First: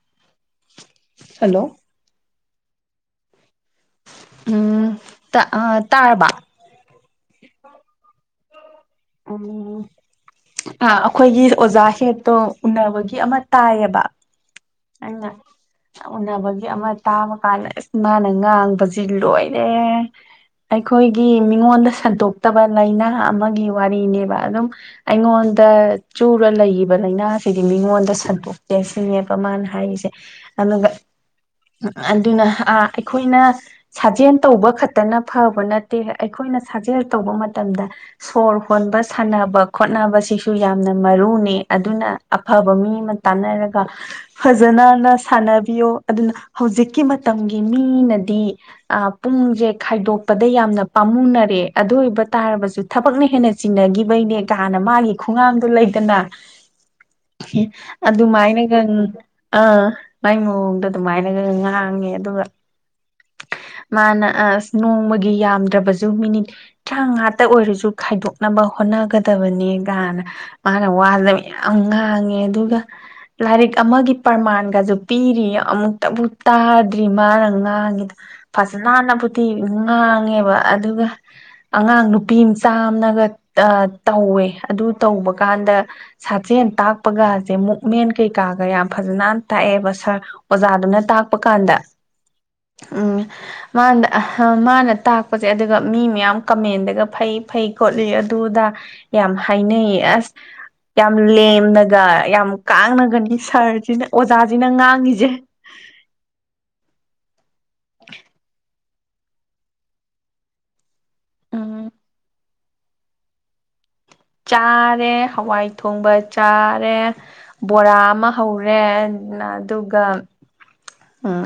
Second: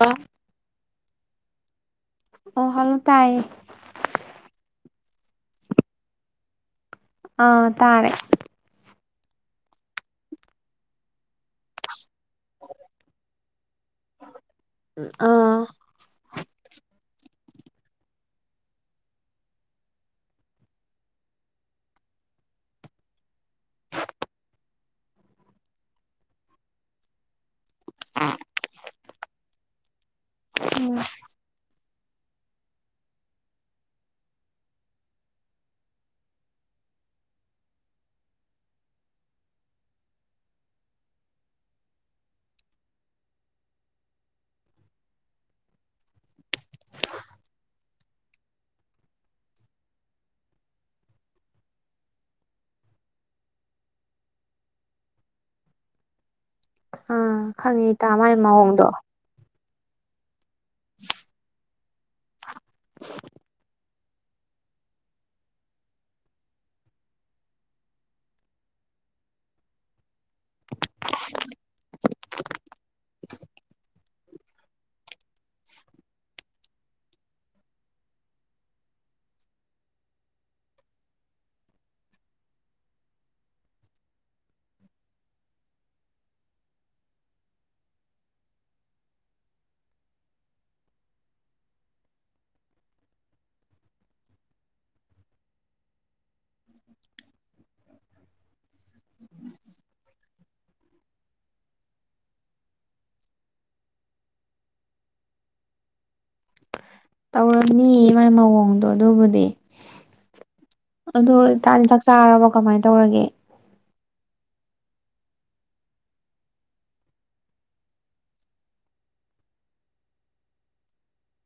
ꯑ ꯍꯜꯂꯣ ꯑꯣ ꯍꯜꯂꯣ ꯇꯥꯏ ꯎꯝ ꯇ ꯑ ꯇꯥꯕꯕ ꯑꯥ ꯇꯥꯅꯦꯦ ꯎ ꯑ ꯑꯩꯈꯣꯏꯒꯤ ꯑꯣꯖꯥ ꯍꯦ ꯑꯣ ꯎꯅꯕꯒꯤ ꯑꯃ ꯇꯥꯏꯌꯦꯕ ꯑꯩꯅ ꯑꯥ ꯎꯅꯕꯒꯤ ꯑꯃ ꯇꯥꯕ ꯅ ꯃꯥꯅ ꯉꯥꯡꯕꯁꯤ ꯂꯣꯏꯔꯦ ꯑꯩꯈꯣꯏꯒꯤ ꯃꯤꯉꯣꯟꯗ ꯁꯟꯗꯣꯛꯇꯕ ꯂꯥꯏꯅꯥ ꯑꯃꯒꯤ ꯋꯥꯔꯤꯅꯦꯕ ꯑꯗꯨꯝ ꯑꯩꯉꯣꯟꯗ ꯆꯨꯔ ꯂꯩꯕ ꯂꯥꯏꯅꯥ ꯍꯥꯏꯗꯤ ꯃꯤꯉꯣꯟꯗ ꯁꯟꯗꯣꯛ ꯆꯡꯁꯤꯉꯦꯕ ꯃꯥꯅ ꯍꯥꯏꯔꯤꯁꯦ ꯑꯗꯨꯒ ꯑꯗꯨꯅ ꯑꯩꯈꯣꯏꯅ ꯁꯥꯖꯦꯜ ꯇꯧꯕ ꯈꯛꯇꯅ ꯐꯕ ꯅꯠꯇꯦ ꯑꯩꯈꯣꯏꯅ ꯁꯥꯖꯦꯜ ꯇꯧꯕ ꯃꯇꯝꯗ ꯁꯣꯔ ꯍꯣꯟꯕ ꯁꯥꯟꯅꯕ ꯈꯣꯠꯅꯕꯁꯤꯁꯨ ꯌꯥꯝꯅ ꯃꯔꯨꯅꯦ ꯑꯗꯨꯅ ꯑꯐꯕ ꯃꯤ ꯑꯃ ꯇꯥꯟꯅꯔꯒ ꯐꯖꯅꯅ ꯁꯥꯟꯅꯕꯤꯌꯣ ꯑꯗꯨꯅ ꯍꯧꯖꯤꯛꯀꯤ ꯃꯇꯝꯒꯤ ꯃꯤꯅꯗꯤ ꯄꯨꯡꯁꯦ ꯈꯥꯏꯗꯣꯛꯄꯗ ꯌꯥꯝꯅ ꯄꯥꯝꯃꯨꯅꯔꯦ ꯑꯗꯨ ꯑꯣꯏꯕ ꯇꯥꯔꯕꯁꯨ ꯊꯕꯛꯅ ꯍꯦꯟꯅ ꯆꯤꯡꯅꯈꯤꯕꯩꯅꯦ ꯀꯅ ꯃꯥꯒꯤ ꯈꯣꯡꯒꯥꯡꯗꯣ ꯂꯩꯇꯅ ꯑꯥ ꯈꯪꯉꯦ ꯏꯇꯥ ꯃꯥꯏ ꯑꯗꯨꯃꯥꯏꯅꯒ ꯃꯑꯣꯡꯗꯣ ꯑꯥꯏ ꯎ ꯑꯗꯨ ꯑꯗꯨꯃꯥꯏꯅ ꯉꯦ ꯑꯗꯨ [unintelligible] ꯃꯥꯅ ꯑꯁ ꯅꯣꯡꯃꯒꯤ ꯌꯥꯝꯗ꯭ꯔꯕꯁꯨ ꯃꯤꯅꯤꯠ ꯇꯔꯥꯃꯉꯥꯇ ꯑꯣꯏꯔꯁꯨ ꯈꯥꯏꯗꯣꯛ ꯅꯕ ꯍꯣꯠꯅꯒꯗꯕꯅꯤ ꯅ ꯃꯥꯅ ꯋꯥꯗꯕ ꯌꯥꯝ ꯉꯥꯡꯉꯦ ꯑꯗꯨꯒ ꯂꯥꯏꯔꯤꯛ ꯑꯃꯒꯤ ꯄ꯭ꯔꯃꯥꯟꯒꯁꯨ ꯄꯤꯔꯤ ꯑꯃꯨꯛꯇꯕꯨ ꯇꯥꯗ꯭ꯔꯤ ꯃꯥꯅ ꯉꯥꯡꯉꯤꯗ ꯐꯖꯅꯅꯕꯨꯤ ꯉꯥꯡꯉꯦꯕ ꯑꯗꯨꯒ ꯑꯉꯥꯡ ꯅꯨꯄꯤ ꯃꯆꯥ ꯑꯃꯅꯒ ꯇꯧꯋꯦ ꯑꯗꯨ ꯇꯧꯕ ꯀꯥꯟꯗ ꯁꯥꯖꯦꯟ ꯇꯥꯛꯄꯒꯁꯦ ꯃꯨꯞꯃꯦꯟ ꯀꯩꯀꯥꯒ ꯌꯥꯝ ꯐꯖꯅ ꯇꯥꯛꯑꯦꯕ ꯁꯥꯔ ꯑꯣꯖꯥꯗꯨꯅ ꯇꯥꯛꯄ ꯀꯥꯟꯗ ꯎꯝ ꯃꯥꯅ ꯃꯥꯅ ꯇꯥꯛꯄꯁꯦ ꯑꯗꯨꯒ ꯃꯤ ꯃꯌꯥꯝ ꯀꯃꯦꯟꯗꯒ ꯐꯩ ꯐꯩ ꯈꯣꯠꯂꯤ ꯑꯗꯨꯗ ꯌꯥꯝ ꯍꯥꯏꯅꯩꯌꯦ ꯑꯁ ꯌꯥꯝ ꯂꯦꯝꯅꯒ ꯌꯥꯝ ꯀꯥꯡꯅꯒꯅꯤ ꯁꯥꯔꯁꯤꯅ ꯑꯣꯖꯥꯁꯤꯅ ꯉꯥꯡꯉꯁꯦ ꯇꯧꯔꯅꯤ ꯃꯥꯏ ꯃꯑꯣꯡꯗꯣ ꯑꯗꯨꯕꯨꯗꯤ ꯑꯗꯨꯣ ꯏꯇꯥꯥꯗꯤ ꯎꯝ ꯆꯥꯛ ꯆꯥꯔꯕꯣ ꯀꯃꯥꯏꯅ ꯇꯧꯔꯒꯦ ꯆꯥꯔꯦ ꯍꯋꯥꯏ ꯊꯣꯡꯕ ꯆꯥꯔꯦ ꯕꯣꯔꯥ ꯑꯃ ꯍꯧꯔꯦ ꯑꯗꯨꯒ ꯎꯝ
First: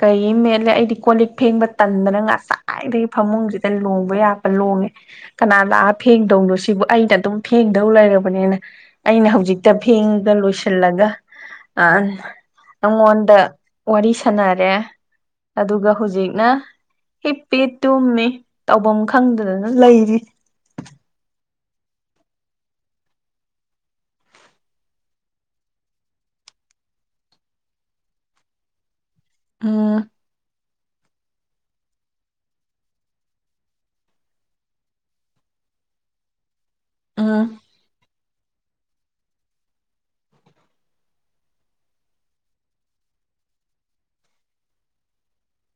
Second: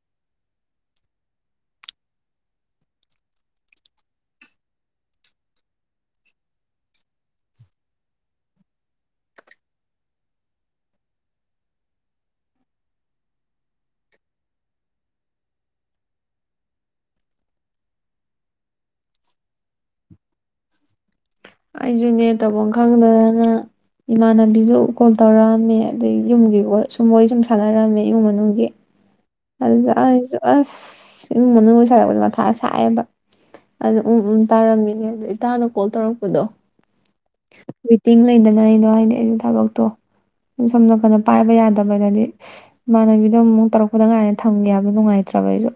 ꯀꯔꯤ ꯃꯦꯠꯂꯦ ꯑꯩꯗꯤ ꯀꯣ ꯂꯤꯛ ꯐꯦꯡꯕ ꯇꯟꯗꯅ ꯉꯁꯥꯏꯗꯒꯤ ꯐꯃꯨꯡꯁꯤꯗ ꯂꯣꯡꯕ ꯌꯥꯄ ꯂꯣꯡꯉꯦ ꯀꯅꯥ ꯂꯥꯛꯑ ꯐꯦꯡꯗꯧꯅꯣ ꯁꯤꯕꯨ ꯑꯩꯅ ꯑꯗꯨꯝ ꯐꯦꯡꯗꯧ ꯂꯩꯔꯕꯅꯤꯅ ꯑꯩꯅ ꯍꯧꯖꯤꯛꯇ ꯐꯦꯡꯒ ꯂꯣꯏꯁꯤꯜꯂꯒ ꯑ ꯅꯉꯣꯟꯗ ꯋꯥꯔꯤ ꯁꯥꯟꯅꯔꯦ ꯑꯗꯨꯒ ꯍꯧꯖꯤꯛꯅ ꯍꯤꯞꯄꯤ ꯇꯨꯝꯃꯤ ꯇꯧꯐꯝ ꯈꯪꯗꯗꯅ ꯂꯩꯔꯤ ꯑꯩꯁꯨꯅꯦ ꯇꯧꯐꯝ ꯈꯪꯗꯗꯅ ꯏꯃꯥꯟꯅꯕꯤꯗꯨ ꯀꯣꯜ ꯇꯧꯔꯛꯑꯝꯃꯦ ꯑꯗꯩ ꯌꯨꯝꯒꯤ ꯁꯨꯝꯕꯣꯏ ꯁꯨꯝ ꯁꯥꯟꯅꯔꯛꯝꯃꯦ ꯏꯃꯨꯡ ꯃꯅꯨꯡꯒꯤ ꯑꯗꯨꯁꯨ ꯎꯝ ꯑ ꯑꯁ ꯏꯃꯨꯡ ꯃꯅꯨꯡ ꯑꯣꯏ ꯁꯥꯔꯛꯄꯗꯣ ꯃꯊꯥ ꯁꯛꯑꯦꯕ ꯑꯗꯨ ꯎꯝ ꯎꯝ ꯇꯥꯔꯝꯃꯤꯅꯦ ꯑꯗꯣ ꯏꯇꯥꯅ ꯀꯣꯜ ꯇꯧꯔꯛꯄꯗꯣ ꯎꯝ [unintelligible] ꯇꯤꯡ ꯂꯩꯗꯅꯩꯅꯣ ꯍꯥꯏꯗꯤ ꯑꯩꯁꯦ ꯊꯕꯛꯇꯣ ꯁꯣꯝ ꯅꯥꯀꯗ ꯄꯥꯏꯕ ꯌꯥꯗꯕꯗꯗꯤ ꯏꯃꯥꯟꯅꯕꯤꯗꯣ ꯑꯃꯨꯛ ꯇꯧꯔꯛꯄꯗ ꯀꯥꯏꯅ ꯊꯝꯒꯦ ꯍꯥꯏꯕ ꯅꯨꯡꯉꯥꯏꯇ꯭ꯔꯕ ꯑꯩꯁꯨ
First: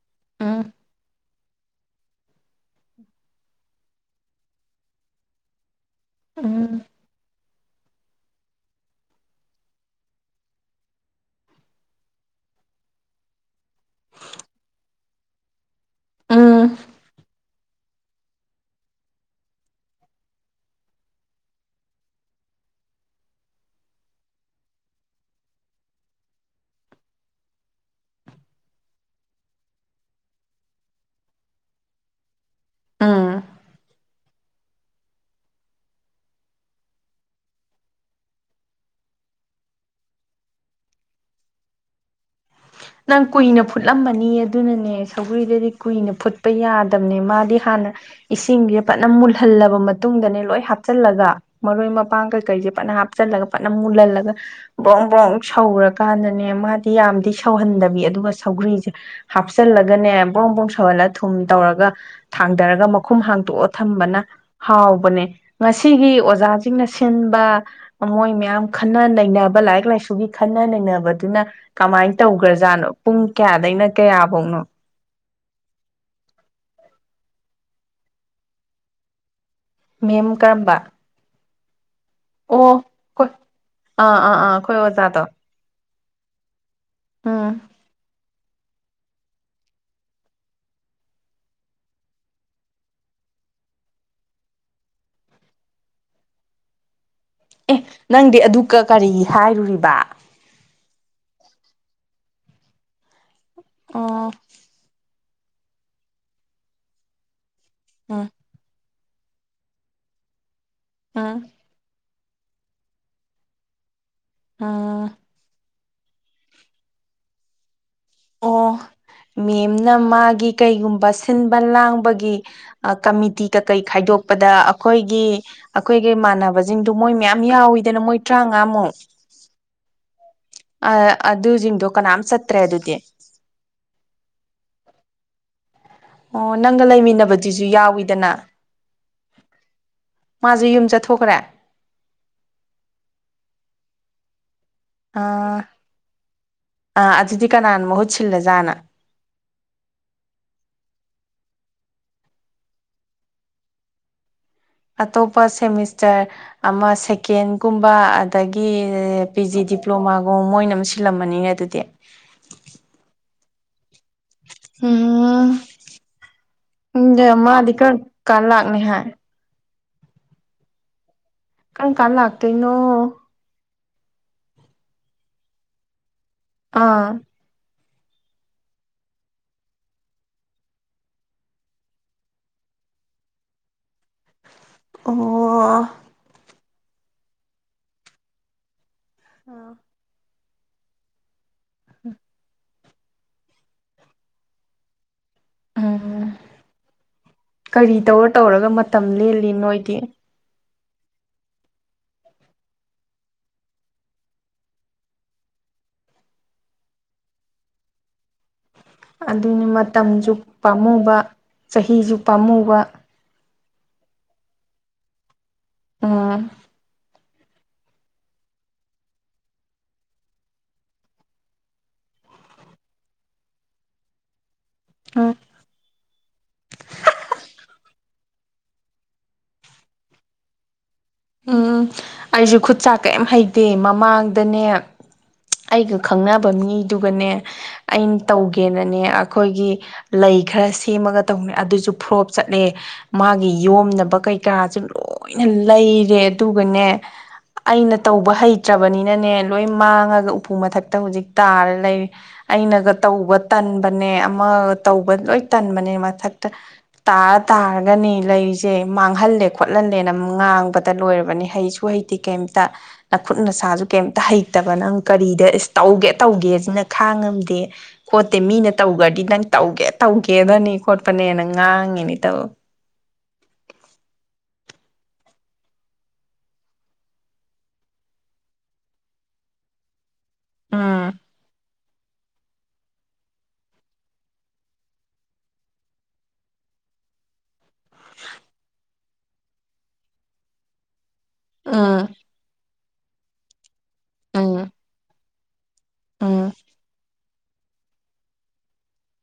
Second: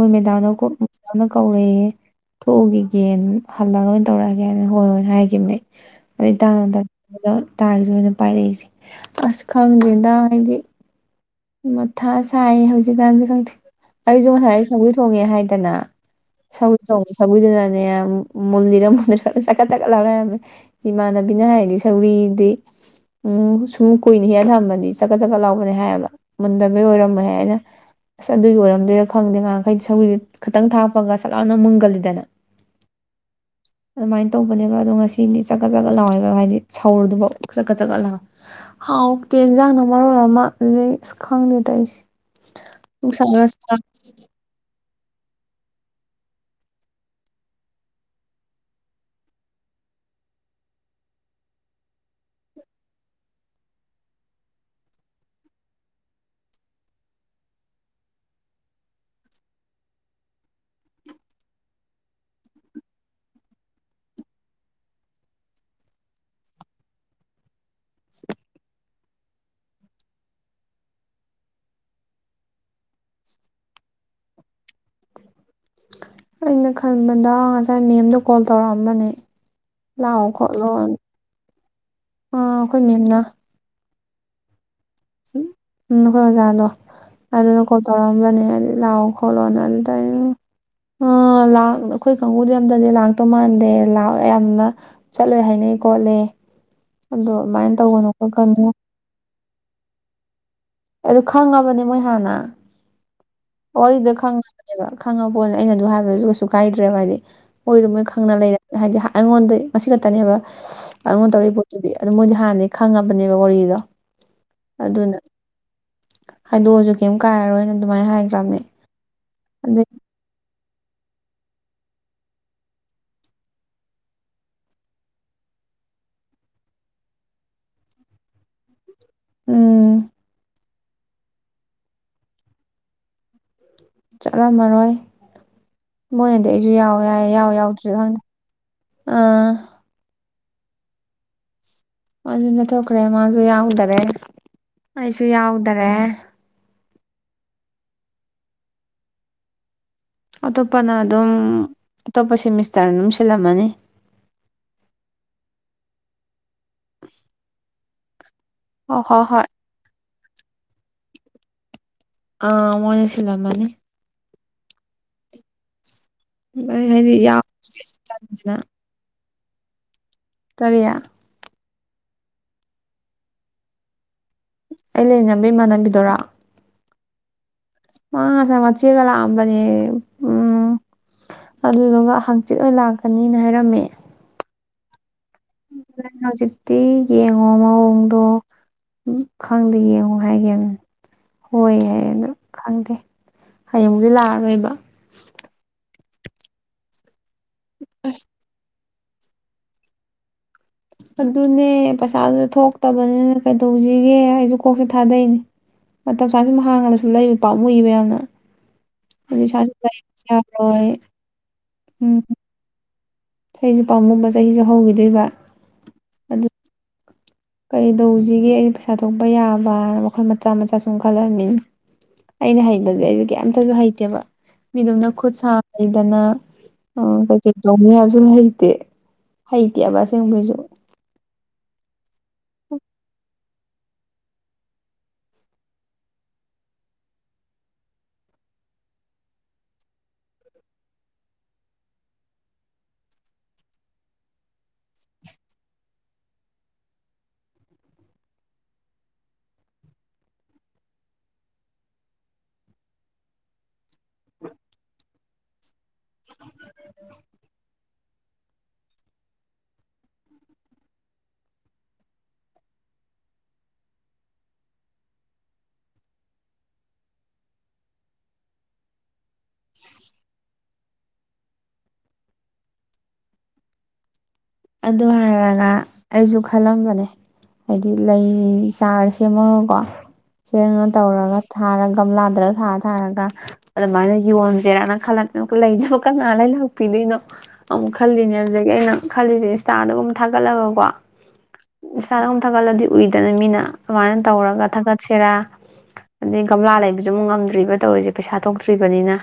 ꯣꯏ ꯃꯦꯗꯥ ꯃ ꯎꯝ ꯀꯧꯔꯛꯦ ꯊꯣꯛꯎꯒꯦ ꯌꯦꯟ ꯍꯜꯂꯒ ꯂꯣꯏꯅ ꯇꯧꯔꯛꯑꯒꯦꯅ ꯍꯣꯏ ꯍꯣꯏ ꯍꯥꯏꯒꯦ ꯀꯝꯅꯦ ꯑꯗꯨ ꯇꯥꯔꯗ ꯎꯝ ꯑꯣꯏꯅ ꯄꯥꯏꯔꯛꯏꯁꯦ ꯑꯁ ꯈꯪꯗꯦꯗ ꯍꯥꯏꯗꯤ ꯃꯊꯥ ꯁꯥꯏ ꯍꯧꯖꯤꯛꯀꯥꯟꯁ ꯈ ꯑꯩꯁꯨ ꯉꯁꯥꯏ ꯁꯒꯣꯏ ꯊꯣꯡꯉꯦ ꯍꯥꯏꯗꯅ ꯎꯝ ꯁꯣꯡ ꯁꯏꯗꯅ ꯃꯨꯟꯅꯤꯔ ꯃꯨꯟꯔ ꯆꯀꯠ ꯆꯀꯠ ꯂꯥꯎ ꯂꯩꯔꯝꯃꯦ ꯏꯃꯥꯟꯅꯕꯤꯅ ꯍꯥꯏꯔꯗꯤ ꯁꯧꯔꯤꯗꯤ ꯎꯝ ꯁꯨꯝ ꯀꯨꯏꯅ ꯍꯦꯟꯅ ꯊꯝꯕꯗꯤ ꯆꯥꯛꯀꯠ ꯆꯀꯠ ꯂꯥꯎꯕꯅꯦ ꯍꯥꯏꯌꯦꯕ ꯃꯨꯟꯗꯕꯩ ꯑꯣꯏꯔꯝꯃꯦꯍꯦ ꯍꯥꯏꯅ ꯑꯁ ꯑꯗꯨꯒꯤ ꯑꯣꯏꯔꯝꯗꯣꯏꯔꯥ ꯈꯪꯗꯦ ꯉꯍꯈꯩ ꯁꯧ ꯈꯤꯇꯪ ꯊꯥꯛꯄꯒ ꯁꯠ ꯂꯥꯎꯅ ꯃꯨꯟꯒꯜꯂꯤꯗꯅ ꯎꯝ ꯑꯗꯨ ꯃꯥꯏ ꯇꯧꯕꯅꯦꯕ ꯑꯗꯣ ꯉꯁꯤꯅꯤ ꯆꯠꯀꯠ ꯆꯠꯀꯠ ꯂꯥꯎꯋꯦꯕ ꯍꯥꯏꯗꯤ ꯁꯧꯔꯨꯗꯨꯕ ꯆꯀꯠ ꯆꯠꯀꯠ ꯂꯥꯎꯋꯦ ꯍꯥꯎ ꯇꯦꯟꯖꯥꯡꯅ ꯃꯔꯣ ꯑꯃ ꯈꯪꯅꯤꯗ ꯑ ꯑꯩꯁ ꯅꯪ ꯀꯨꯏꯅ ꯐꯨꯠꯂꯝꯃꯅꯤ ꯑꯗꯨꯅꯅꯦ ꯁꯧꯒ꯭ꯔꯤꯗꯗꯤ ꯀꯨꯏꯅ ꯐꯨꯠꯄ ꯌꯥꯗꯕꯅꯦ ꯃꯥꯗꯤ ꯍꯥꯟꯅ ꯏꯁꯤꯡꯁꯦ ꯐꯖꯅ ꯃꯨꯜꯍꯜꯂꯕ ꯃꯇꯨꯡꯗꯅꯦ ꯂꯣꯏ ꯍꯥꯞꯆꯜꯂꯒ ꯃꯔꯣꯏ ꯃꯄꯥꯡ ꯀꯩꯀꯩꯁꯦ ꯐꯖꯅ ꯍꯥꯞꯆꯜꯂꯒ ꯐꯖꯅ ꯃꯨꯜꯍꯜꯂꯒ ꯕ꯭ꯔꯣꯡ ꯕ꯭ꯔꯣꯡ ꯁꯧꯔꯀꯥꯟꯗꯅꯦ ꯃꯥꯗꯤ ꯌꯥꯝꯗꯤ ꯁꯧꯍꯟꯗꯕꯤ ꯑꯗꯨꯒ ꯁꯧꯒ꯭ꯔꯤꯁꯦ ꯍꯥꯞꯆꯜꯂꯒꯅꯦ ꯕ꯭ꯔꯣꯡ ꯕ꯭ꯔꯣꯡ ꯁꯧꯍꯜꯂ ꯊꯨꯝ ꯇꯧꯔꯒ ꯊꯥꯡꯗꯔꯒ ꯃꯈꯨꯝ ꯍꯥꯡꯇꯣꯛꯑ ꯊꯝꯕꯅ ꯍꯥꯎꯕꯅꯦ ꯉꯁꯤꯒꯤ ꯑꯣꯖꯥꯁꯤꯡꯅ ꯁꯤꯟꯕ ꯃꯣꯏ ꯃꯌꯥꯝ ꯈꯟꯅ ꯅꯩꯅꯕ ꯂꯥꯏꯔꯤꯛ ꯂꯥꯏꯁꯨꯒꯤ ꯈꯟꯅ ꯅꯩꯅꯕꯗꯨꯅ ꯀꯃꯥꯏ ꯇꯧꯈ꯭ꯔꯖꯥꯠꯅꯣ ꯄꯨꯡ ꯀꯌꯥꯗꯩꯅ ꯀꯌꯥꯐꯧꯅꯣ ꯑꯩꯅ ꯈꯟꯕꯗ ꯉꯁꯥꯏ ꯃꯦꯝꯗꯣ ꯀꯣꯜ ꯇꯧꯔꯛꯑꯝꯕꯅꯦ ꯂꯥꯑꯣ ꯃꯦꯝ ꯀꯔꯝꯕ ꯈꯣꯠꯂꯣꯅ ꯑ ꯑꯩꯈꯣꯏ ꯃꯦꯝꯅ ꯑꯥ ꯑꯥ ꯑꯥ ꯑꯈꯣꯏ ꯑꯣꯖꯥꯗꯣ ꯎꯝ ꯑꯈꯣꯏ ꯑꯣꯖꯥꯗꯣ ꯎꯝ ꯑꯗꯨꯅ ꯀꯣꯜ ꯇꯧꯔꯛꯑꯃꯕꯅꯦ ꯑꯗꯨꯗꯤ ꯂꯥꯛꯑꯣ ꯈꯣꯠꯂꯣꯅ ꯑꯗꯨꯗ ꯑꯩꯅ ꯑ ꯂꯥꯛ ꯑꯩꯈꯣꯏ ꯀꯥꯡꯒꯨꯗꯤ ꯑꯝꯇꯗꯤ ꯂꯥꯛꯇꯣ ꯃꯥꯟꯗꯦ ꯂꯥꯛꯑꯣꯏ ꯌꯥꯝꯅ ꯆꯠꯂꯣꯏ ꯍꯥꯏꯅꯩ ꯈꯣꯠꯂꯦ ꯑꯗꯣ ꯑꯦ ꯑꯗꯨꯃꯥꯏꯅ ꯇꯧꯒꯅꯨ ꯅꯪꯗꯤ ꯑꯗꯨ ꯈꯣꯠꯀꯅꯨ ꯀ ꯀꯔꯤ ꯍꯥꯏꯔꯨꯔꯤꯕ ꯑꯗꯨ ꯈꯪꯉꯕꯅꯦ ꯃꯣꯏ ꯍꯥꯟꯅ ꯋꯥꯔꯤꯗ‌ꯣ ꯑꯣ ꯈꯪ [unintelligible] ꯈꯪꯉꯕꯣꯅ ꯑꯩꯅ ꯑꯗꯨ ꯍꯥꯏꯕꯗꯨꯁꯨ ꯀꯩꯁꯨ ꯀꯥꯏꯗ꯭ꯔꯦꯕ ꯍꯥꯏꯗꯤ ꯋꯥꯔꯤꯗꯨ ꯃꯣꯏ ꯎꯝ ꯈꯪꯅ ꯂꯩꯔ ꯍꯥꯏꯗꯤ ꯑꯩꯉꯣꯟꯗ ꯑꯁꯤ ꯈꯛꯇꯅꯦꯕ ꯑꯉꯣꯟ ꯎꯝ ꯇꯧꯔꯤ ꯄꯣꯠꯇꯨꯗꯤ ꯑꯗꯨ ꯃꯣꯏꯗꯤ ꯍꯥꯟꯗꯩ ꯈꯪꯉꯕꯅꯦꯕ ꯋꯥꯔꯤꯗꯣ ꯎꯝ ꯍꯥꯏꯗꯣꯛ ꯑꯖꯨ ꯀꯩꯝ ꯀꯥꯏꯔꯔꯣꯏꯅ ꯑꯗꯨꯃꯥꯏꯅ ꯍꯥꯏꯒ꯭ꯔꯝꯅꯤ ꯑꯣ ꯃꯦꯝꯅ ꯃꯥꯒꯤ ꯀꯩꯒꯨꯝꯕ ꯁꯤꯟꯕ ꯂꯥꯡꯕꯒꯤ ꯑ ꯀꯃꯤꯇꯤ ꯀꯩꯀꯩ ꯈꯥꯏꯗꯣꯛꯄꯗ ꯑꯩꯈꯣꯏꯒꯤ ꯑꯩꯈꯣꯏꯒꯤ ꯃꯥꯟꯅꯕꯁꯤꯡꯗꯨ ꯃꯣꯏ ꯃꯌꯥꯝ ꯌꯥꯎꯋꯤꯗꯅ ꯃꯣꯏ ꯇꯔꯥꯉꯥꯃꯨꯛ ꯎꯝ ꯑꯩ ꯑꯗꯨꯖꯤꯡꯗꯨ ꯀꯅꯥꯝ ꯆꯠꯇ꯭ꯔꯦ ꯑꯗꯨꯗꯤ [inaudible] ꯆꯠꯂꯝꯃꯔꯣꯏ ꯃꯣꯏꯅꯗꯤ ꯑꯣ ꯑꯩꯁꯨ ꯅꯪꯒ ꯌꯥꯎꯋꯦ ꯍꯥꯏ ꯌꯥꯥꯎ ꯂꯩꯃꯤꯟꯅꯕꯗꯨꯁꯨ ꯌꯥꯎꯗ꯭꯭ꯔꯤꯔ ꯈꯪꯗꯦ ꯌꯥꯎꯋꯤꯗꯅ ꯑꯥ ꯃꯥꯁꯦ ꯌꯨꯝ ꯆꯠꯊꯣꯛꯈ꯭ꯔꯦ ꯃꯥꯁꯨꯨ ꯌꯨꯝ ꯆꯊꯣꯛꯈ꯭ꯔꯦ ꯃꯥꯁꯨ ꯌꯥꯎꯗꯔꯦ ꯑꯩꯁꯨ ꯑꯥ ꯌꯥꯎꯗꯔꯦ ꯑꯥ ꯑꯗꯨꯗꯤ ꯀꯅꯥꯅ ꯃꯍꯨꯠ ꯁꯤꯜꯂ ꯖꯥꯠꯅꯣ ꯑꯇꯣꯞꯄꯅ ꯑꯗꯨꯝ ꯑꯇꯣꯞꯄ ꯁꯦꯃꯤꯁꯇꯔꯅ ꯑꯗꯨꯝ ꯁꯤꯜꯂꯝꯃꯅꯤ ꯑꯇꯣꯞꯄ ꯁꯦꯃꯤꯁꯇꯔ ꯑꯃ ꯁꯦꯀꯦꯟꯒꯨꯝꯕ ꯑꯗꯒꯤ ꯍꯣꯏ ꯍꯣꯏ ꯄꯤ ꯍꯣꯏ ꯖꯤ ꯗꯤꯄ꯭ꯂꯣꯃꯥ ꯑꯣ ꯃꯣꯏꯅꯝ ꯁꯤꯜꯂꯝꯃꯅꯤꯅꯦ ꯑꯗꯨꯗꯤ ꯑꯥ ꯃꯣꯏꯅ ꯁꯤꯜꯂꯝꯃꯅꯤ ꯎꯝ ꯑꯩ ꯍꯥꯏꯗꯤ ꯌꯨꯝꯗꯩ ꯌꯥꯎ ꯃꯗꯤ ꯀꯔ ꯀꯜ ꯇꯟꯗꯅ ꯂꯥꯛꯅꯦ ꯍꯥꯏ ꯀꯔꯤ ꯀꯔꯝ ꯀꯥꯟ ꯂꯥꯛꯇꯣꯏꯅꯣ ꯑꯩ ꯂꯩꯃꯤꯟꯅꯕ ꯏꯃꯥꯟꯅꯕꯤꯗꯨꯔ‌ꯣ ꯑꯥ ꯃꯥ ꯉꯁꯥꯏ ꯃꯆꯦꯒ ꯂꯥꯛꯑꯝꯕꯅꯦ ꯎꯝ ꯑꯗꯨꯗꯨꯒ ꯍꯪꯆꯤꯠ ꯑꯣꯏꯅ ꯂꯥꯛꯀꯅꯤꯅ ꯍꯥꯏꯔꯝꯃꯦ ꯋꯥ ꯇꯤ ꯌꯦꯡꯉꯣ ꯃꯑꯣꯡꯗꯣ ꯈꯪꯗꯦ ꯌꯦꯡꯉꯣ ꯍꯥꯏꯒꯦ ꯍꯣꯏ ꯌꯥꯏ ꯑ ꯈꯪꯗꯦ ꯍꯌꯦꯡꯗꯤ ꯂꯥꯛꯑꯔꯣꯏꯕ ꯎꯝ ꯀꯔꯤ ꯑꯁ ꯇꯧꯔ ꯇꯧꯔꯒ ꯇ ꯂꯦꯜꯂꯤ ꯅꯣꯏꯗꯤ ꯑꯗꯨꯅꯦ ꯄꯩꯁꯥꯗꯨꯗ ꯊꯣꯛꯇꯕꯅꯤꯅ ꯀꯩꯗꯧꯁꯤꯒꯦ ꯑꯩꯁꯨ ꯀꯣꯛꯁꯨꯦ ꯊꯥꯗꯩꯅꯦ ꯃꯇꯝ ꯆꯥꯅ ꯁꯨꯝ ꯍꯥꯡꯉꯒꯁꯨ ꯂꯩꯕ ꯄꯥꯛ ꯃꯨꯏꯕ ꯌꯥꯝꯅ ꯑꯗꯨ ꯑꯗꯨꯅꯤ ꯏꯁꯥꯁꯨ ꯂꯩꯕꯁꯨ ꯃꯇꯝꯁꯨ ꯌꯥꯔꯣꯏ ꯄꯥꯝꯃꯨꯧꯕ ꯆꯍꯤꯁꯨ ꯄꯥꯝꯃꯨꯧꯕ ꯆꯍꯤꯁ ꯄꯥꯝꯃꯨꯝꯕ ꯆꯍꯤꯁꯨ ꯍꯧꯈꯤꯗꯣꯏꯕ ꯑꯥ ꯑꯗꯨ ꯀꯩꯗꯧꯁꯤꯒꯦ ꯑꯩꯁ ꯄꯩꯁꯥ ꯊꯣꯛꯄ ꯌꯥꯕꯅ ꯋꯥꯈꯜ ꯃꯆꯥ ꯃꯆꯥ ꯁꯨꯝ ꯈꯜꯂꯃꯤꯅꯤ ꯑꯩꯅ ꯍꯩꯕꯁꯦ ꯑꯩꯁꯦ ꯀꯩꯝꯇꯁꯨ ꯍꯩꯇꯦꯕ ꯃꯤꯗꯨꯝꯅ ꯎꯝ ꯈꯨꯠ ꯁꯥ ꯍꯩꯗꯅ ꯀꯩ ꯀꯩ ꯇꯧꯅꯤ ꯍꯥꯏꯕ ꯍꯩꯇꯦ ꯍꯩꯇꯦꯕꯁꯦꯡꯕꯩꯁꯨ ꯎꯝ ꯑꯩꯁꯨ ꯈꯨꯠꯁꯥꯛ ꯀꯩꯝ ꯍꯩ ꯗꯦ ꯃꯃꯥꯡꯗꯅꯦ ꯑꯩꯒ ꯈꯪꯅꯕ ꯃꯤꯗꯨꯒꯅꯦ ꯑꯩꯅ ꯇꯧꯒꯦꯅꯅꯦ ꯑꯩꯈꯣꯏꯒꯤ ꯂꯩ ꯈꯔ ꯁꯦꯝꯃꯒ ꯇꯧꯅꯦ ꯑꯗꯨꯁꯨ ꯐ꯭ꯔꯣꯞ ꯆꯠꯂꯦ ꯃꯥꯒꯤ ꯌꯣꯝꯅꯕ ꯀꯩꯀꯔꯁꯨ ꯂꯣꯏꯅ ꯂꯩꯔꯦ ꯑꯗꯨꯒꯅꯦ ꯑꯩꯅ ꯇꯧꯕ ꯍꯩꯇ꯭ꯔꯕꯅꯤꯅꯅꯦ ꯂꯣꯏ ꯃꯥꯡꯉꯒ ꯎꯐꯨ ꯃꯊꯛꯇ ꯍꯧꯖꯤꯛ ꯇꯥꯔ ꯂꯩ ꯑꯩꯅꯒ ꯇꯧꯕ ꯇꯟꯕꯅꯦ ꯑꯃꯒ ꯇꯧꯕ ꯂꯣꯏ ꯇꯟꯕꯅꯦ ꯃꯊꯛꯇ ꯇꯥꯔ ꯇꯥꯔꯒꯅꯤ ꯂꯩꯁꯦ ꯃꯥꯡꯍꯜꯂꯦ ꯈꯣꯠꯍꯜꯂꯦꯅ ꯉꯥꯡꯕꯗ ꯂꯣꯏꯔꯕꯅꯤ ꯍꯩꯁꯨ ꯍꯩꯇꯦ ꯀꯩꯝꯇ ꯈꯨꯠ ꯅꯁꯥꯁꯨ ꯀꯩꯝꯇ ꯍꯩꯇꯕ ꯅꯪ ꯀꯔꯤꯗ ꯇꯧꯒꯦ ꯇꯧꯒꯦꯁꯤꯅ ꯈꯥꯡꯉꯝꯗꯦ ꯈꯣꯠꯇꯦ ꯃꯤꯅ ꯇꯧꯈ꯭ꯔꯗꯤ ꯅꯪ ꯇꯧꯒꯦ ꯇꯧꯒꯦꯗꯅꯤ ꯈꯣꯠꯄꯅꯦꯅꯪ ꯉꯥꯡꯉꯤꯅꯦ ꯇꯧ ꯑꯗꯨ ꯍꯥꯏꯔꯒ ꯑꯩꯁꯨ ꯈꯜꯂꯝꯕꯅꯦ ꯍꯥꯏꯗꯤ ꯂꯩ ꯆꯥꯔ ꯁꯦꯝꯃꯒꯀꯣ ꯆꯦꯡꯉ ꯎꯝ ꯇꯧꯔꯒ ꯊꯥꯔꯒ ꯀꯝ ꯂꯥꯗ꯭ꯔ ꯊꯥꯔ ꯊꯥꯔꯒ ꯑꯗꯨꯃꯥꯏꯅ ꯌꯣꯟꯁꯤꯦꯔꯥꯅ ꯈꯜꯂ ꯂꯩꯖꯕ ꯀꯅꯥꯥ ꯂꯩ ꯂꯥꯛꯄꯤꯗꯣꯏꯅꯣ ꯑꯃꯨꯛ ꯈꯜꯂꯤꯅꯦ ꯑꯗꯨꯗꯒꯤ ꯑꯩꯅ ꯈꯜꯂꯤꯁꯦ ꯏꯟꯁꯇꯥꯗꯒꯨꯝ ꯊꯥꯒꯠꯂꯒꯀꯣ ꯎꯝ ꯁꯥꯟꯍꯨꯝ ꯊꯒꯂꯗꯤ ꯎꯨꯏꯗꯅ ꯃꯤꯅ ꯑꯗꯨꯃꯥꯏꯅ ꯇꯧꯔꯒ ꯎꯝ ꯊꯥꯀꯠꯁꯤꯔꯥ ꯑꯗꯩ ꯎꯝ ꯒꯝꯂꯥ ꯂꯩꯕꯁꯨ ꯑꯃꯨꯛ ꯉꯝꯗꯦ ꯇ꯭ꯔꯤꯕ ꯇꯧꯔꯤꯁꯦ ꯄꯩꯁꯥ ꯊꯣꯛꯇ꯭ꯔꯤꯕꯅꯤꯅ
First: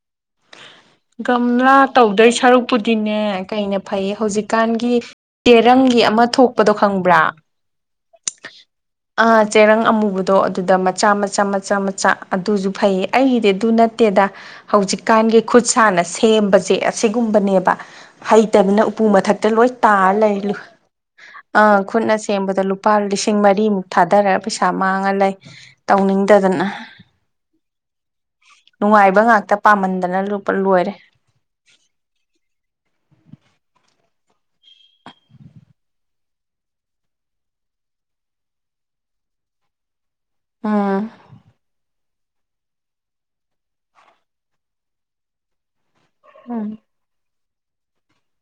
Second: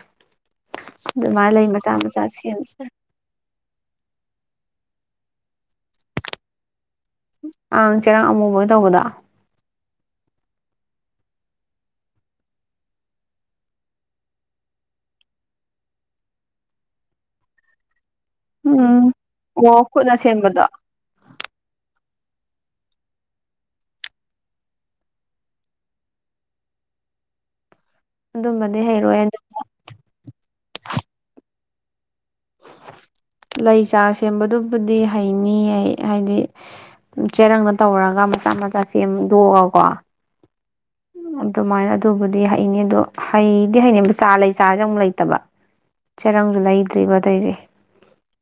ꯑꯗꯨꯃꯥꯏꯅ ꯂꯩ ꯒꯝꯂꯥ ꯃꯆꯥ ꯃꯆꯥ ꯇꯧꯗꯣꯏ ꯁꯦꯝꯁꯦ ꯁꯔꯨꯛꯄꯨꯗꯤꯅꯦ ꯀꯩꯅ ꯐꯩ ꯍꯧꯖꯤꯛꯀꯥꯟꯒꯤ ꯇꯦꯔꯪꯒꯤ ꯑꯃ ꯊꯣꯛꯄꯗ ꯈꯪꯕ꯭ꯔꯥ ꯀꯔꯥꯡ ꯑꯃꯨꯕꯒ ꯇꯧꯕꯗ ꯈꯤꯇꯪ ꯑꯃꯨꯕꯗꯣ ꯑꯗꯨꯗ ꯃꯆꯥ ꯃꯆꯥ ꯃꯆꯥ ꯃꯆꯥ ꯑꯗꯨꯁꯨ ꯐꯩꯌꯦ ꯑꯩꯒꯤꯗꯤ ꯑꯗꯨ ꯅꯠꯇꯦꯗ ꯍꯧꯖꯤꯛꯀꯥꯟꯒꯤ ꯈꯨꯠ ꯁꯥꯅ ꯁꯦꯝꯕꯁꯦ ꯑꯁꯤꯒꯨꯝꯕꯅꯦꯕ ꯍꯩꯇꯕꯅ ꯎꯄꯨ ꯎꯝ ꯃꯊꯛꯇ ꯂꯣꯏ ꯑꯣ ꯇꯥꯔ ꯈꯨꯠꯅ ꯂꯩ ꯂ ꯁꯦꯝꯕꯗꯣ ꯑ ꯈꯨꯠ ꯑꯁꯤ ꯁꯦꯝꯕ ꯂꯨꯄꯥ ꯂꯤꯁꯤꯡ ꯃꯔꯤꯃꯨꯛ ꯊꯥꯗꯔꯒ ꯄꯩꯁꯥ ꯃꯥꯡꯉ ꯂꯩ ꯇꯧꯅꯤꯡꯗꯗꯅ ꯑꯗꯨꯝꯕꯗꯤ ꯍꯩꯔꯣꯏ ꯅꯨꯡꯉꯥꯏꯕ ꯑꯗꯨ ꯉꯥꯛꯇ ꯄꯥꯝꯃꯟꯗꯅ ꯂꯨ ꯂꯣꯏꯔꯦ [unintelligible] ꯂꯩ ꯆꯥꯔ ꯁꯦꯝꯕꯗꯨꯕꯨꯗꯤ ꯍꯩꯅꯤ ꯍꯥꯏꯗꯤ ꯆꯦꯔꯪꯅ ꯇꯧꯔꯒ ꯃꯆꯥ ꯃꯆꯥ ꯁꯦꯝꯗꯣꯛꯒꯀꯣ ꯎꯝ ꯑꯗꯨꯃꯥꯏ ꯑꯗꯨ ꯑꯗꯨꯕꯨꯗꯤ ꯍꯩꯅꯦ ꯑꯗꯣ ꯍꯩꯗꯤ ꯍꯩꯅꯦ ꯆꯥꯔ ꯂꯩ ꯆꯥꯔꯁꯦ ꯑꯃꯨꯛ ꯂꯩꯇꯕ ꯆꯔꯪꯁꯨ ꯎꯝ ꯂꯩꯇ꯭ꯔꯤꯕ ꯑꯗꯏꯁꯦ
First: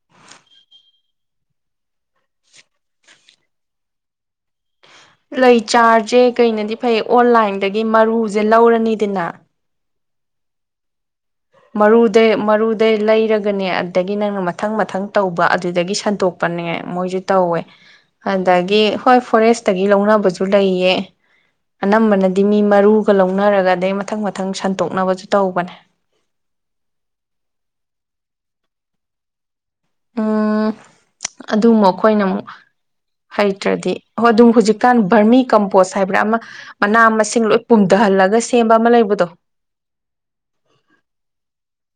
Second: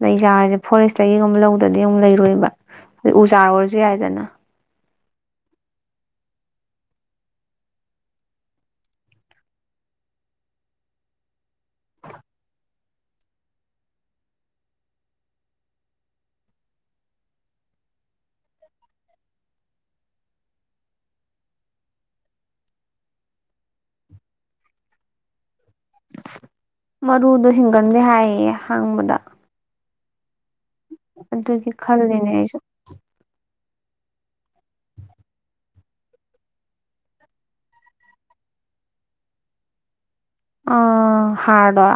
ꯂꯩ ꯆꯥꯔꯁꯦ ꯐꯣꯔꯦꯁꯇꯒꯤꯒꯨꯝꯕ ꯂꯧꯗ꯭ꯔꯗꯤ ꯑꯃꯨꯛ ꯂꯩꯔꯣꯏꯕ ꯑꯗꯨ ꯎ ꯆꯥꯔ ꯑꯣꯏꯔꯁꯨ ꯌꯥꯏꯗꯅ ꯂꯩ ꯆꯥꯔꯁꯦ ꯀꯩꯅꯗꯤ ꯐꯩ ꯑꯣꯟꯂꯥꯏꯟꯗꯒꯤ ꯃꯔꯨꯁꯦ ꯂꯧꯔꯅꯤꯗꯅ ꯃꯔꯨꯗꯩ ꯃꯔꯨꯗꯩ ꯂꯩꯔꯒꯅꯦ ꯑꯗꯨꯗꯒꯤ ꯅꯪꯅ ꯃꯊꯪ ꯃꯊꯪ ꯇꯧꯕ ꯑꯗꯨꯗꯒꯤ ꯁꯟꯇꯣꯛꯄꯅꯦ ꯃꯣꯏꯁꯨ ꯇꯧꯋꯦ ꯑꯗꯒꯤ ꯍꯣꯏ ꯐꯣꯔꯦꯁꯇꯒꯤ ꯂꯧꯅꯕꯁꯨ ꯂꯩꯌꯦ ꯑꯅꯝꯕꯅꯗꯤ ꯃꯤ ꯃꯔꯨꯒ ꯂꯧꯅꯔꯒ ꯑꯗꯗꯒꯤ ꯃꯊꯪ ꯃꯊꯪ ꯁꯟꯇꯣꯛꯅꯕꯁꯨ ꯇꯧꯕꯅꯦ ꯃꯔꯨꯗꯣ ꯍꯤꯡꯒꯟꯗꯦ ꯍꯥꯏꯌꯦ ꯍꯥꯡꯕꯗ ꯎꯝ ꯑꯗꯨꯒꯤ ꯑꯗꯨꯃ ꯑꯩꯈꯣꯏꯅ ꯈꯜꯂꯤꯅꯦ ꯑꯃꯨꯛ ꯑꯩꯁꯨ ꯍꯥꯏ ꯅꯠꯇ꯭ꯔꯗꯤ ꯑꯣ ꯑꯗꯨꯝ ꯍꯧꯖꯤꯛꯀꯥꯟ ꯕꯔꯃꯤ ꯀꯝꯄꯣꯁ ꯍꯥꯏꯕ꯭ꯔꯥ ꯑꯃ ꯃꯅꯥ ꯃꯁꯤꯡ ꯂꯣꯏ ꯄꯨꯝꯊꯍꯜꯂꯒ ꯁꯦꯝꯕ ꯑꯃ ꯂꯩꯕꯗꯣ ꯑ ꯍꯥꯔꯗꯣꯔ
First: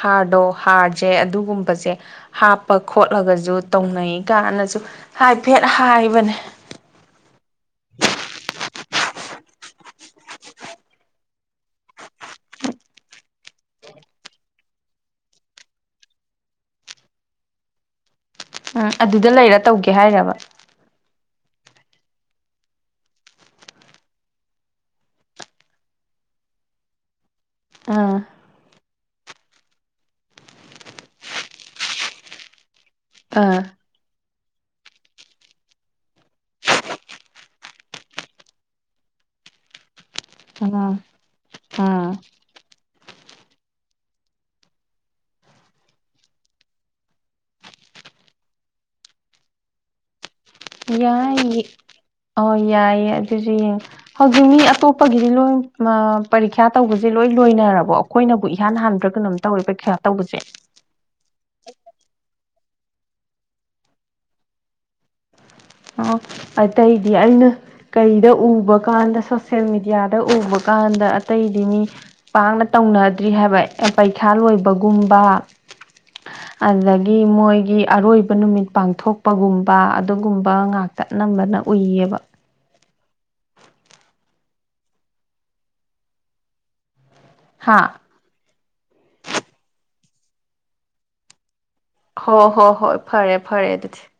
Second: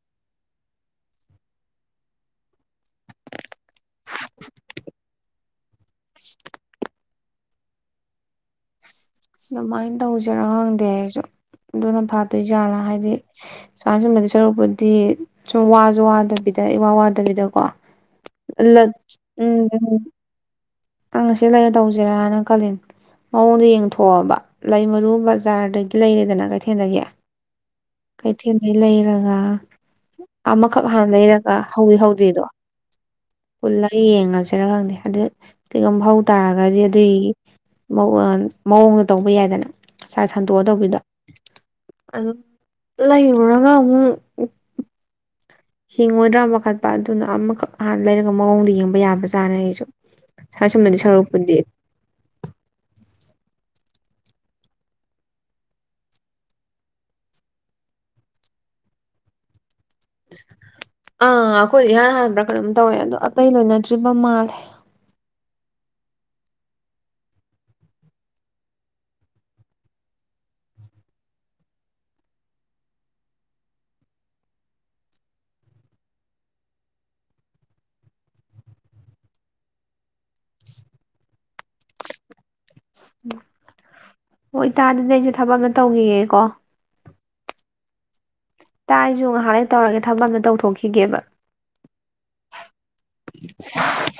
ꯍꯥꯔꯗꯣ ꯍꯥꯔꯁꯦ ꯑꯗꯨꯒꯨꯝꯕꯁꯦ ꯍꯥꯞ ꯄ ꯈꯣꯠꯂꯒꯁꯨ ꯇꯧꯅꯩ ꯀꯥꯏꯅꯁꯨ ꯍꯥꯏ ꯐꯦꯠ ꯍꯥꯏꯕꯅꯦ ꯑꯗꯨꯃꯥꯏꯅ ꯇꯧꯁꯤꯔꯥ ꯈꯪꯗꯦ ꯍꯥꯏꯔꯁꯨ ꯑꯗꯨꯅ ꯐꯥꯠꯇꯣꯏ ꯖꯥꯠꯂꯥ ꯍꯥꯏꯗꯤ ꯁꯨꯥ ꯁꯨꯝꯕꯗꯤ ꯁꯔꯨꯛꯄꯨꯗꯤ ꯁꯨꯝ ꯋꯥꯁꯨ ꯋꯥꯗꯕꯤꯗ ꯋꯥ ꯋꯥꯗꯕꯤꯗꯀꯣ ꯎꯝ ꯂꯠ ꯑꯗꯨꯗ ꯂꯩꯔ ꯇꯧꯒꯦ ꯍꯥꯏꯔꯕ ꯅꯪ ꯉꯁꯤ ꯂꯩꯔ ꯇꯧꯁꯤꯦꯔꯥꯅ ꯈꯜꯂꯤ ꯃꯑꯣꯡꯗ ꯌꯦꯡꯊꯣꯛꯑꯕ ꯂꯩ ꯃꯔꯨ ꯕꯖꯥꯔꯗꯒꯤ ꯂꯩꯔꯦꯗꯅ ꯀꯩꯊꯦꯜꯗꯒꯤ ꯑꯥ ꯀꯩꯊꯦꯜꯗꯩ ꯂꯩꯔꯒ ꯑ ꯑꯃꯈꯛ ꯍꯥꯟꯅ ꯂꯩꯔꯒ ꯍꯧꯋꯤ ꯍꯧꯗꯦꯗꯣ ꯑꯥ ꯐꯜꯂ ꯍ ꯌꯦꯉꯁꯦ ꯔ ꯈꯪꯗꯦ ꯑꯗꯨ ꯀꯩꯒꯨꯝ ꯍꯧ ꯇꯥꯔꯒꯗꯤ ꯑꯗꯨꯒꯤꯒꯤ ꯃꯑꯣꯡꯗ ꯇꯧꯕ ꯌꯥꯏꯗꯅ ꯁꯥꯔ ꯁꯟꯇꯣꯛꯑ ꯇꯧꯕꯤꯗꯣ ꯎꯝ ꯎꯝ ꯑꯗꯨ ꯂꯩꯔꯨꯔꯒ ꯑꯃꯨꯛ ꯍꯤꯡꯉꯣꯏꯗ꯭ꯔꯥ ꯃꯈꯈꯠꯄ ꯑꯗꯨꯅ ꯑꯃꯈꯛ ꯍꯥꯟꯅ ꯂꯩꯔꯒ ꯃꯑꯣꯡꯗ ꯌꯦꯡꯕ ꯌꯥꯕꯖꯥꯠꯅ ꯑꯩꯁꯨ ꯁꯥꯁꯨꯝꯕꯗꯤ ꯁꯔꯨꯛꯄꯨꯗꯤ ꯌꯥꯏ ꯑꯣ ꯌꯥꯏ ꯌꯥꯏ ꯁꯤꯁꯦ ꯌꯦꯡꯉ ꯍꯧꯖꯤꯛ ꯃꯤ ꯑꯇꯣꯞꯄꯒꯤꯗꯤ ꯂꯣꯏ ꯄꯔꯤꯈ꯭ꯌꯥ ꯇꯧꯕꯁꯦ ꯂꯣꯏ ꯂꯣꯏꯅꯔꯕꯣ ꯑꯩꯈꯣꯏꯅꯕꯨ ꯏꯍꯥꯟ ꯍꯥꯟꯕ꯭ꯔ ꯀꯩꯅꯣꯝ ꯇꯧꯋꯦ ꯄꯩ ꯑ ꯑꯈꯣꯏ ꯌꯥ ꯑꯗꯨꯝ ꯇꯧꯋꯦ ꯑꯗꯣ ꯑꯇꯩ ꯂꯣꯏꯅꯗ꯭ꯔꯤꯕ ꯃꯥꯜꯂꯦ ꯑꯣ ꯑꯇꯩꯗꯤ ꯑꯩꯅ ꯀꯩꯗ ꯎꯕ ꯀꯥꯟꯗ ꯁꯣꯁꯦꯜ ꯃꯦꯗꯤꯌꯥꯗ ꯎꯕ ꯀꯥꯟꯗ ꯑꯇꯩꯗꯤ ꯃꯤ ꯄꯥꯛꯅ ꯇꯧꯅꯗ꯭ꯔꯤ ꯍꯥꯏꯕ ꯄꯩꯈꯥ ꯂꯣꯏꯕꯒꯨꯝꯕ ꯑꯗꯒꯤ ꯃꯣꯏꯒꯤ ꯑꯔꯣꯏꯕ ꯅꯨꯃꯤꯠ ꯄꯥꯡꯊꯣꯛꯄꯒꯨꯝꯕ ꯑꯗꯨꯒꯨꯝꯕ ꯉꯥꯛꯇ ꯅꯝꯕꯅ ꯎꯏꯌꯦꯕ ꯎ ꯍꯣꯏꯇꯥꯗꯗꯤ ꯑꯩꯁꯦ ꯊꯕꯛꯅ ꯇꯧꯈꯤꯌꯦꯦꯀꯣ ꯍꯥꯥ ꯇꯥꯏꯁꯨ ꯉꯥꯏꯍꯥꯛ ꯇꯧꯔꯒꯦ ꯊꯕꯛ ꯑ ꯑꯃꯇ ꯇꯧꯊꯣꯛꯈꯤꯒꯦꯕ ꯍꯣ ꯍꯣ ꯍꯣꯏ ꯐꯔꯦ ꯐꯔꯦ ꯑꯗꯨꯗꯤ